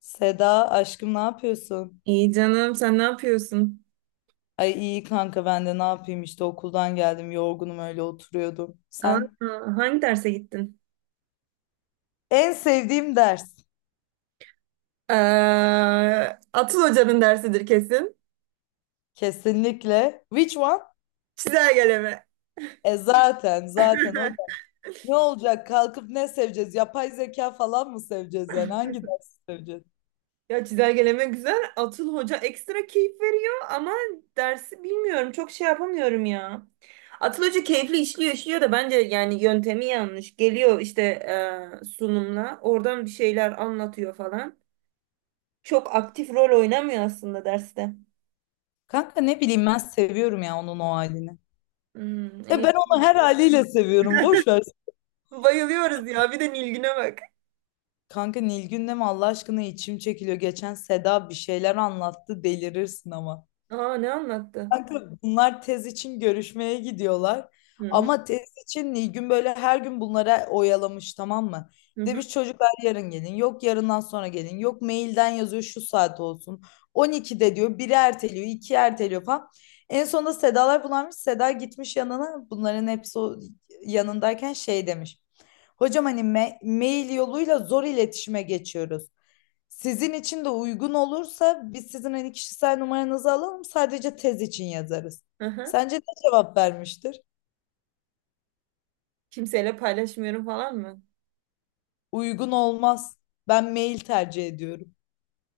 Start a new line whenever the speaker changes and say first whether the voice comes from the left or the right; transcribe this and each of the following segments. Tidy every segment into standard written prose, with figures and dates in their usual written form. left: Seda aşkım ne yapıyorsun?
right: İyi canım sen ne yapıyorsun?
left: Ay iyi kanka ben de ne yapayım işte okuldan geldim yorgunum öyle oturuyordum.
right: Aa,
left: Sen?
right: hangi derse gittin?
left: En sevdiğim ders
right: Ee, Atıl Hoca'nın dersidir kesin.
left: kesinlikle. Which one?
right: Çizelgeleme.
left: E zaten hocam. Ne olacak kalkıp ne seveceğiz? Yapay zeka falan mı seveceğiz yani? Hangi dersi seveceğiz?
right: Ya çizelgeleme güzel. Atıl Hoca ekstra keyif veriyor ama dersi bilmiyorum. Çok şey yapamıyorum ya. Atıl Hoca keyifli işliyor da bence yani yöntemi yanlış. Geliyor işte sunumla. Oradan bir şeyler anlatıyor falan. Çok aktif rol oynamıyor aslında derste.
left: Kanka ne bileyim ben seviyorum ya onun o halini.
right: Hmm,
left: E
right: iyi.
left: ben onu her haliyle seviyorum boş ver.
right: Bayılıyoruz ya. Bir de Nilgün'e bak.
left: Kanka Nilgün'le mi Allah aşkına içim çekiliyor. Geçen Seda bir şeyler anlattı delirirsin ama.
right: Aa, ne anlattı?
left: Kanka bunlar tez için görüşmeye gidiyorlar.
right: Hı hı,
left: Ama tez için Nilgün böyle her gün bunlara oyalamış tamam mı?
right: hı hı.
left: Demiş çocuklar yarın gelin. Yok yarından sonra gelin. Yok mailden yazıyor şu saat olsun. 12'de diyor. Biri erteliyor. İki erteliyor falan. En sonunda Sedalar bulanmış. Seda gitmiş yanına. Bunların hepsi o yanındayken şey demiş. Hocam hani mail yoluyla zor iletişime geçiyoruz. Sizin için de uygun olursa biz sizin hani kişisel numaranızı alalım sadece tez için yazarız.
right: Hı hı.
left: Sence ne cevap vermiştir?
right: Kimseyle paylaşmıyorum falan mı?
left: Uygun olmaz. Ben mail tercih ediyorum.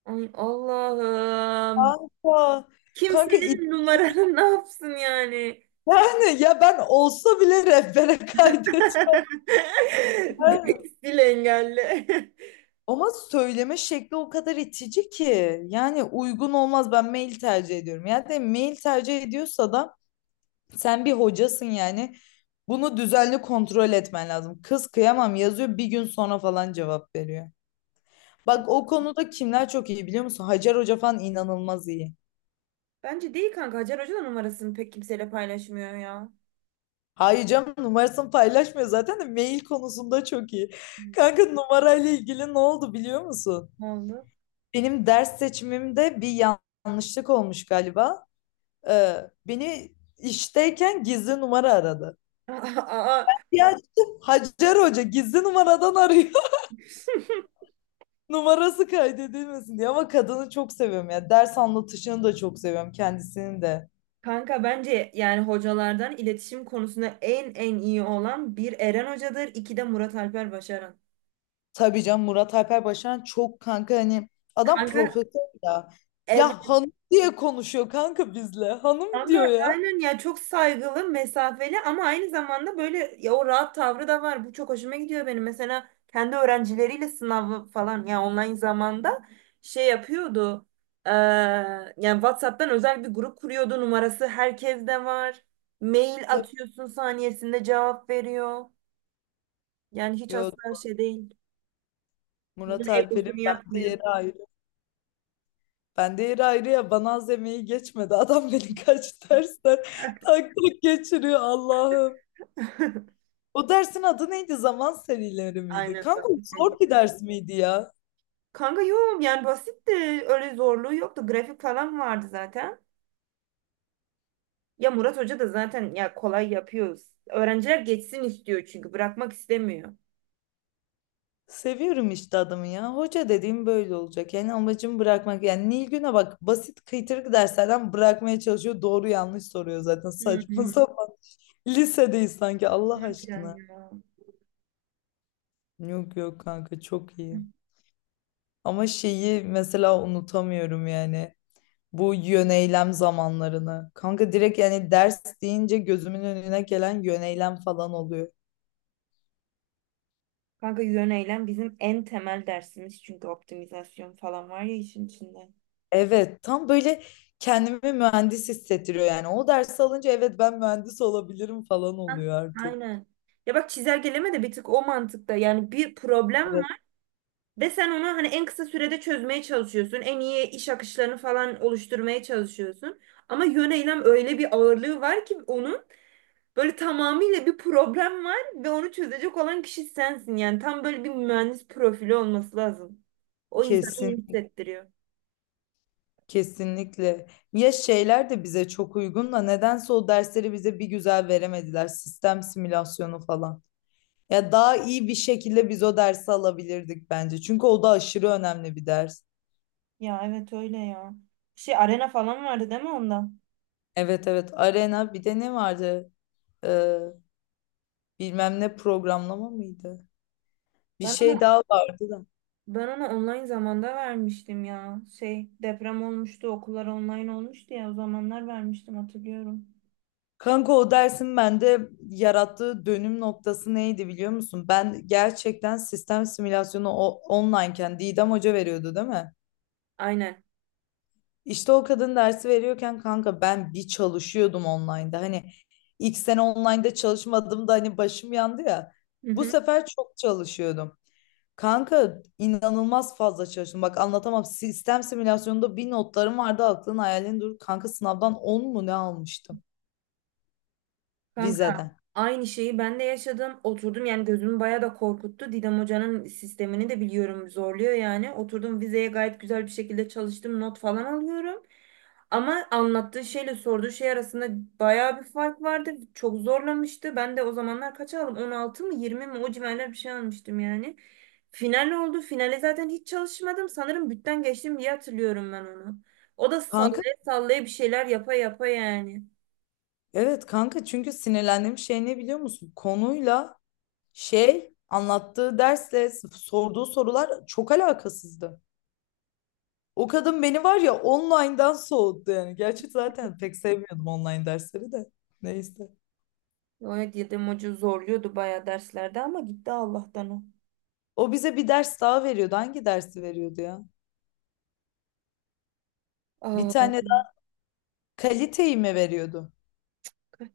right: Ay Allah'ım.
left: Kanka, kanka,
right: Kimsenin numaranı ne yapsın yani?
left: yani ya ben olsa bile rehbere kaydetmem.
right: Direkt sil engelli.
left: Ama söyleme şekli o kadar itici ki. Yani uygun olmaz ben mail tercih ediyorum. Yani de mail tercih ediyorsa da sen bir hocasın yani. Bunu düzenli kontrol etmen lazım. Kız kıyamam yazıyor bir gün sonra falan cevap veriyor.
right: Ya,
left: Bak o konuda kimler çok iyi biliyor musun? Hacer Hoca falan inanılmaz iyi.
right: bence değil kanka. Hacer Hoca da numarasını pek kimseyle paylaşmıyor ya.
left: Hayır canım numarasını paylaşmıyor zaten de mail konusunda çok iyi. Kanka numarayla ilgili ne oldu biliyor musun?
right: Ne oldu?
left: Benim ders seçimimde bir yanlışlık olmuş galiba. Ee, beni işteyken gizli numara aradı.
right: Aa, aa.
left: Ya Hacer Hoca gizli numaradan arıyor. Numarası kaydedilmesin diye ama kadını çok seviyorum ya. Ders anlatışını da çok seviyorum kendisini de.
right: Kanka bence yani hocalardan iletişim konusunda en iyi olan bir Eren Hoca'dır, iki de Murat Alper Başaran.
left: Tabii canım Murat Alper Başaran çok kanka hani adam
right: Kanka
left: profesör ya.
right: ev
left: Ya hanım diye konuşuyor kanka bizle. Hanım
right: Kanka
left: diyor ya.
right: aynen ya, çok saygılı, mesafeli ama aynı zamanda böyle ya o rahat tavrı da var. Bu çok hoşuma gidiyor benim. Mesela kendi öğrencileriyle sınavı falan ya, online zamanda şey yapıyordu. Eee, yani WhatsApp'tan özel bir grup kuruyordu. Numarası herkeste var. Mail
left: Tabii,
right: atıyorsun, saniyesinde cevap veriyor. Yani hiç
left: yok.
right: asla şey değil. Bunun
left: Murat Alper'in
right: egosunu
left: bende
right: yapmıyor.
left: yeri ayrı. Bende yeri ayrı ya bana az emeği geçmedi. Adam beni kaç dersten tak tak geçiriyor Allah'ım. O dersin adı neydi? Zaman serileri miydi?
right: Aynen
left: Kanka
right: zaten.
left: zor bir ders miydi ya?
right: Kanka yok, yani basitti. Öyle zorluğu yoktu. Grafik falan vardı zaten. Ya Murat Hoca da zaten ya, kolay yapıyoruz. Öğrenciler geçsin istiyor çünkü bırakmak istemiyor.
left: Seviyorum işte adamı ya. Hoca dediğim böyle olacak. Yani amacım bırakmak. Yani Nilgün'e bak basit kıytırık derslerden bırakmaya çalışıyor. Doğru yanlış soruyor zaten saçma
right: Hmm,
left: sapan. Lisedeyiz sanki Allah
right: harbiden
left: aşkına.
right: ya.
left: Yok yok kanka çok iyi. Ama şeyi mesela unutamıyorum yani. Bu yöneylem zamanlarını. Kanka direkt yani ders deyince gözümün önüne gelen yöneylem falan oluyor.
right: Kanka yön eylem bizim en temel dersimiz, çünkü optimizasyon falan var ya işin içinde.
left: Evet, tam böyle kendimi mühendis hissettiriyor yani. O dersi alınca evet ben mühendis olabilirim falan
right: Ha,
left: oluyor artık.
right: aynen. Ya bak, çizelgeleme de bir tık o mantıkta. Yani bir problem
left: Evet.
right: var ve sen onu hani en kısa sürede çözmeye çalışıyorsun. En iyi iş akışlarını falan oluşturmaya çalışıyorsun. Ama yön eylem, öyle bir ağırlığı var ki onun. Böyle tamamıyla bir problem var ve onu çözecek olan kişi sensin. Yani tam böyle bir mühendis profili olması lazım. O, insanı
left: Kesin,
right: iyi hissettiriyor.
left: kesinlikle. Ya şeyler de bize çok uygun da nedense o dersleri bize bir güzel veremediler. Sistem simülasyonu falan. Ya daha iyi bir şekilde biz o dersi alabilirdik bence. Çünkü o da aşırı önemli bir ders.
right: Ya evet, öyle ya. Şey, arena falan vardı değil mi onda?
left: Evet evet. Arena bir de ne vardı? Ee, bilmem ne programlama mıydı? Bir
right: Ben
left: şey daha vardı da.
right: ben ona online zamanda vermiştim ya. Şey, deprem olmuştu, okullar online olmuştu ya, o zamanlar vermiştim hatırlıyorum.
left: Kanka o dersin bende yarattığı dönüm noktası neydi biliyor musun? Ben gerçekten sistem simülasyonu online'ken Didem Hoca veriyordu değil mi?
right: Aynen.
left: İşte o kadın dersi veriyorken kanka ben bir çalışıyordum online'da. Hani ilk sene online'da çalışmadım da hani başım yandı ya.
right: Hı
left: Bu
right: hı.
left: sefer çok çalışıyordum. Kanka inanılmaz fazla çalıştım. Bak anlatamam. Sistem simülasyonunda bir notlarım vardı aklın hayalin dur. Kanka sınavdan 10 mu ne almıştım
right: Kanka
left: vizeden.
right: aynı şeyi ben de yaşadım. Oturdum, yani gözümü bayağı da korkuttu. Didem Hoca'nın sistemini de biliyorum, zorluyor yani. Oturdum vizeye, gayet güzel bir şekilde çalıştım. Not falan alıyorum. Ama anlattığı şeyle sorduğu şey arasında bayağı bir fark vardı. Çok zorlamıştı. Ben de o zamanlar kaç aldım? 16 mı 20 mi, o civarlar bir şey almıştım yani. Final oldu. Finale zaten hiç çalışmadım. Sanırım bütten geçtim diye hatırlıyorum ben onu. O da
left: Kanka
right: sallaya sallaya, bir şeyler yapa yapa yani.
left: evet kanka çünkü sinirlendiğim şey ne biliyor musun? Konuyla şey anlattığı dersle sorduğu sorular çok alakasızdı. O kadın beni var ya online'dan soğuttu yani. Gerçi zaten pek sevmiyordum online dersleri de. Neyse.
right: Evet, Yedem Hoca zorluyordu bayağı derslerde ama gitti Allah'tan o.
left: O bize bir ders daha veriyordu. Hangi dersi veriyordu ya? Bir
right: Aa,
left: tane daha kaliteyi mi veriyordu?
right: kaç-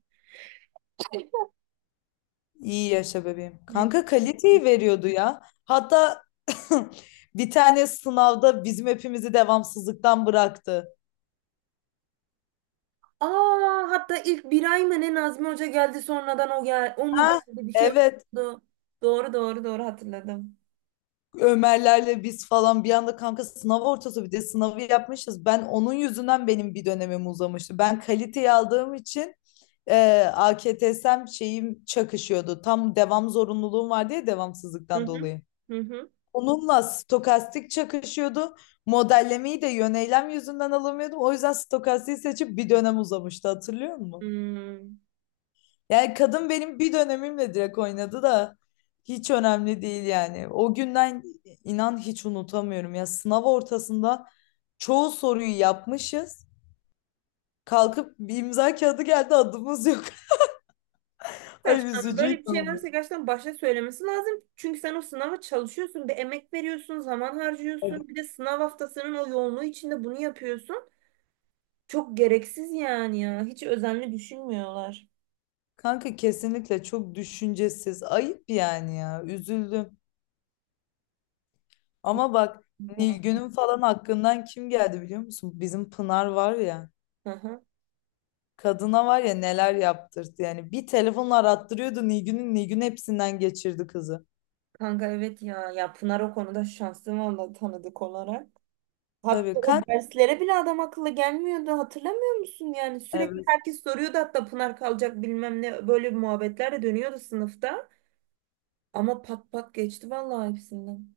left: İyi yaşa bebeğim.
right: ne?
left: Kanka kaliteyi veriyordu ya. Hatta bir tane sınavda bizim hepimizi devamsızlıktan bıraktı.
right: Aa, hatta ilk bir ay mı ne Nazmi Hoca geldi sonradan, o mu
left: Ha?
right: geldi bir şey
left: Evet.
right: oldu. Doğru doğru doğru, hatırladım.
left: Ömerlerle biz falan bir anda kanka sınav ortası bir de sınavı yapmışız. Ben onun yüzünden benim bir dönemim uzamıştı. Ben kaliteyi aldığım için AKTS'm şeyim çakışıyordu. Tam devam zorunluluğum vardı ya
right: Hı
left: devamsızlıktan
right: hı.
left: dolayı.
right: Hı hı.
left: Onunla stokastik çakışıyordu. Modellemeyi de yöneylem yüzünden alamıyordum. O yüzden stokastiği seçip bir dönem uzamıştı hatırlıyor musun?
right: Hmm.
left: Yani kadın benim bir dönemimle direkt oynadı da hiç önemli değil yani. O günden inan hiç unutamıyorum ya. Sınav ortasında çoğu soruyu yapmışız. Kalkıp bir imza kağıdı geldi adımız yok. Ay
right: Saçmalama. Böyle
left: üzücüydü
right: bir şey
left: ama.
right: varsa gerçekten başta söylemesi lazım. Çünkü sen o sınava çalışıyorsun, bir emek veriyorsun, zaman harcıyorsun. Bir de sınav haftasının o yoğunluğu içinde bunu yapıyorsun. Çok gereksiz yani ya. Hiç özenli düşünmüyorlar.
left: Kanka kesinlikle çok düşüncesiz. Ayıp yani ya. Üzüldüm. Ama bak Nilgün'ün falan hakkından kim geldi biliyor musun? Bizim Pınar var ya.
right: Hı hı.
left: Kadına var ya neler yaptırdı yani. Bir telefonla arattırıyordu Nilgün'ün. Nilgün hepsinden geçirdi kızı.
right: Kanka evet ya. Ya Pınar o konuda şanslı valla, tanıdık olarak. Hatta
left: Tabii
right: o
left: kanka,
right: derslere bile adam akıllı gelmiyordu. Hatırlamıyor musun yani? Sürekli
left: evet.
right: herkes soruyordu, hatta Pınar kalacak bilmem ne. Böyle bir muhabbetler de dönüyordu sınıfta. Ama pat pat geçti vallahi hepsinden.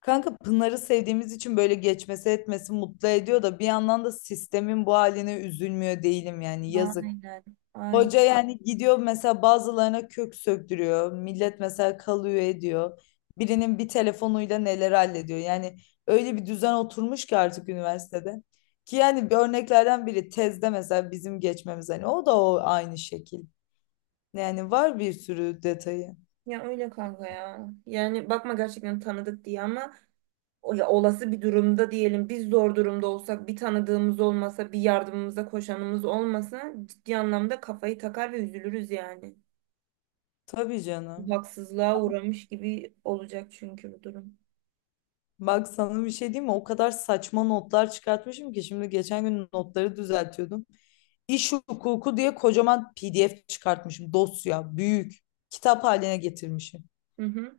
left: Kanka Pınar'ı sevdiğimiz için böyle geçmesi etmesi mutlu ediyor da bir yandan da sistemin bu haline üzülmüyor değilim yani yazık.
right: Aynen. Aynen.
left: Hoca yani gidiyor mesela bazılarına kök söktürüyor. Millet mesela kalıyor ediyor. Birinin bir telefonuyla neler hallediyor. Yani öyle bir düzen oturmuş ki artık üniversitede. Ki yani bir örneklerden biri tezde mesela bizim geçmemiz hani o da o aynı şekil. Yani var bir sürü detayı.
right: Ya öyle kanka ya. Yani bakma gerçekten tanıdık diye, ama ya, olası bir durumda diyelim biz zor durumda olsak, bir tanıdığımız olmasa, bir yardımımıza koşanımız olmasa, ciddi anlamda kafayı takar ve üzülürüz yani.
left: Tabii canım.
right: Haksızlığa uğramış gibi olacak çünkü bu durum.
left: Bak sana bir şey diyeyim mi? O kadar saçma notlar çıkartmışım ki şimdi geçen gün notları düzeltiyordum. İş hukuku diye kocaman PDF çıkartmışım. Dosya, büyük. Kitap haline getirmişim.
right: Hı hı.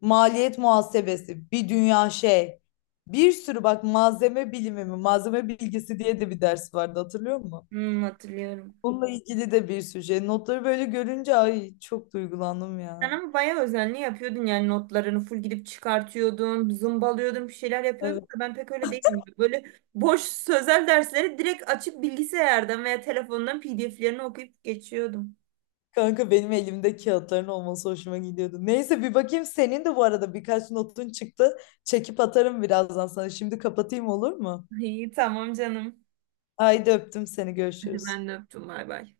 left: Maliyet muhasebesi, bir dünya şey. Bir sürü bak malzeme bilimi mi, malzeme bilgisi diye de bir ders vardı hatırlıyor musun?
right: Hmm, hatırlıyorum.
left: Bununla ilgili de bir sürü şey. Notları böyle görünce ay çok duygulandım
right: Sen
left: ya.
right: ama bayağı özenli yapıyordun yani, notlarını full gidip çıkartıyordun, zımbalıyordun, bir şeyler yapıyordun
left: Evet.
right: da ben pek öyle değilim. Böyle boş sözel dersleri direkt açıp bilgisayardan veya telefondan PDF'lerini okuyup geçiyordum.
left: Kanka benim elimde kağıtların olması hoşuma gidiyordu. Neyse bir bakayım senin de bu arada birkaç notun çıktı. Çekip atarım birazdan sana. Şimdi kapatayım olur mu?
right: İyi, tamam canım.
left: Haydi öptüm seni
right: Hadi
left: görüşürüz.
right: ben de öptüm, bay bay.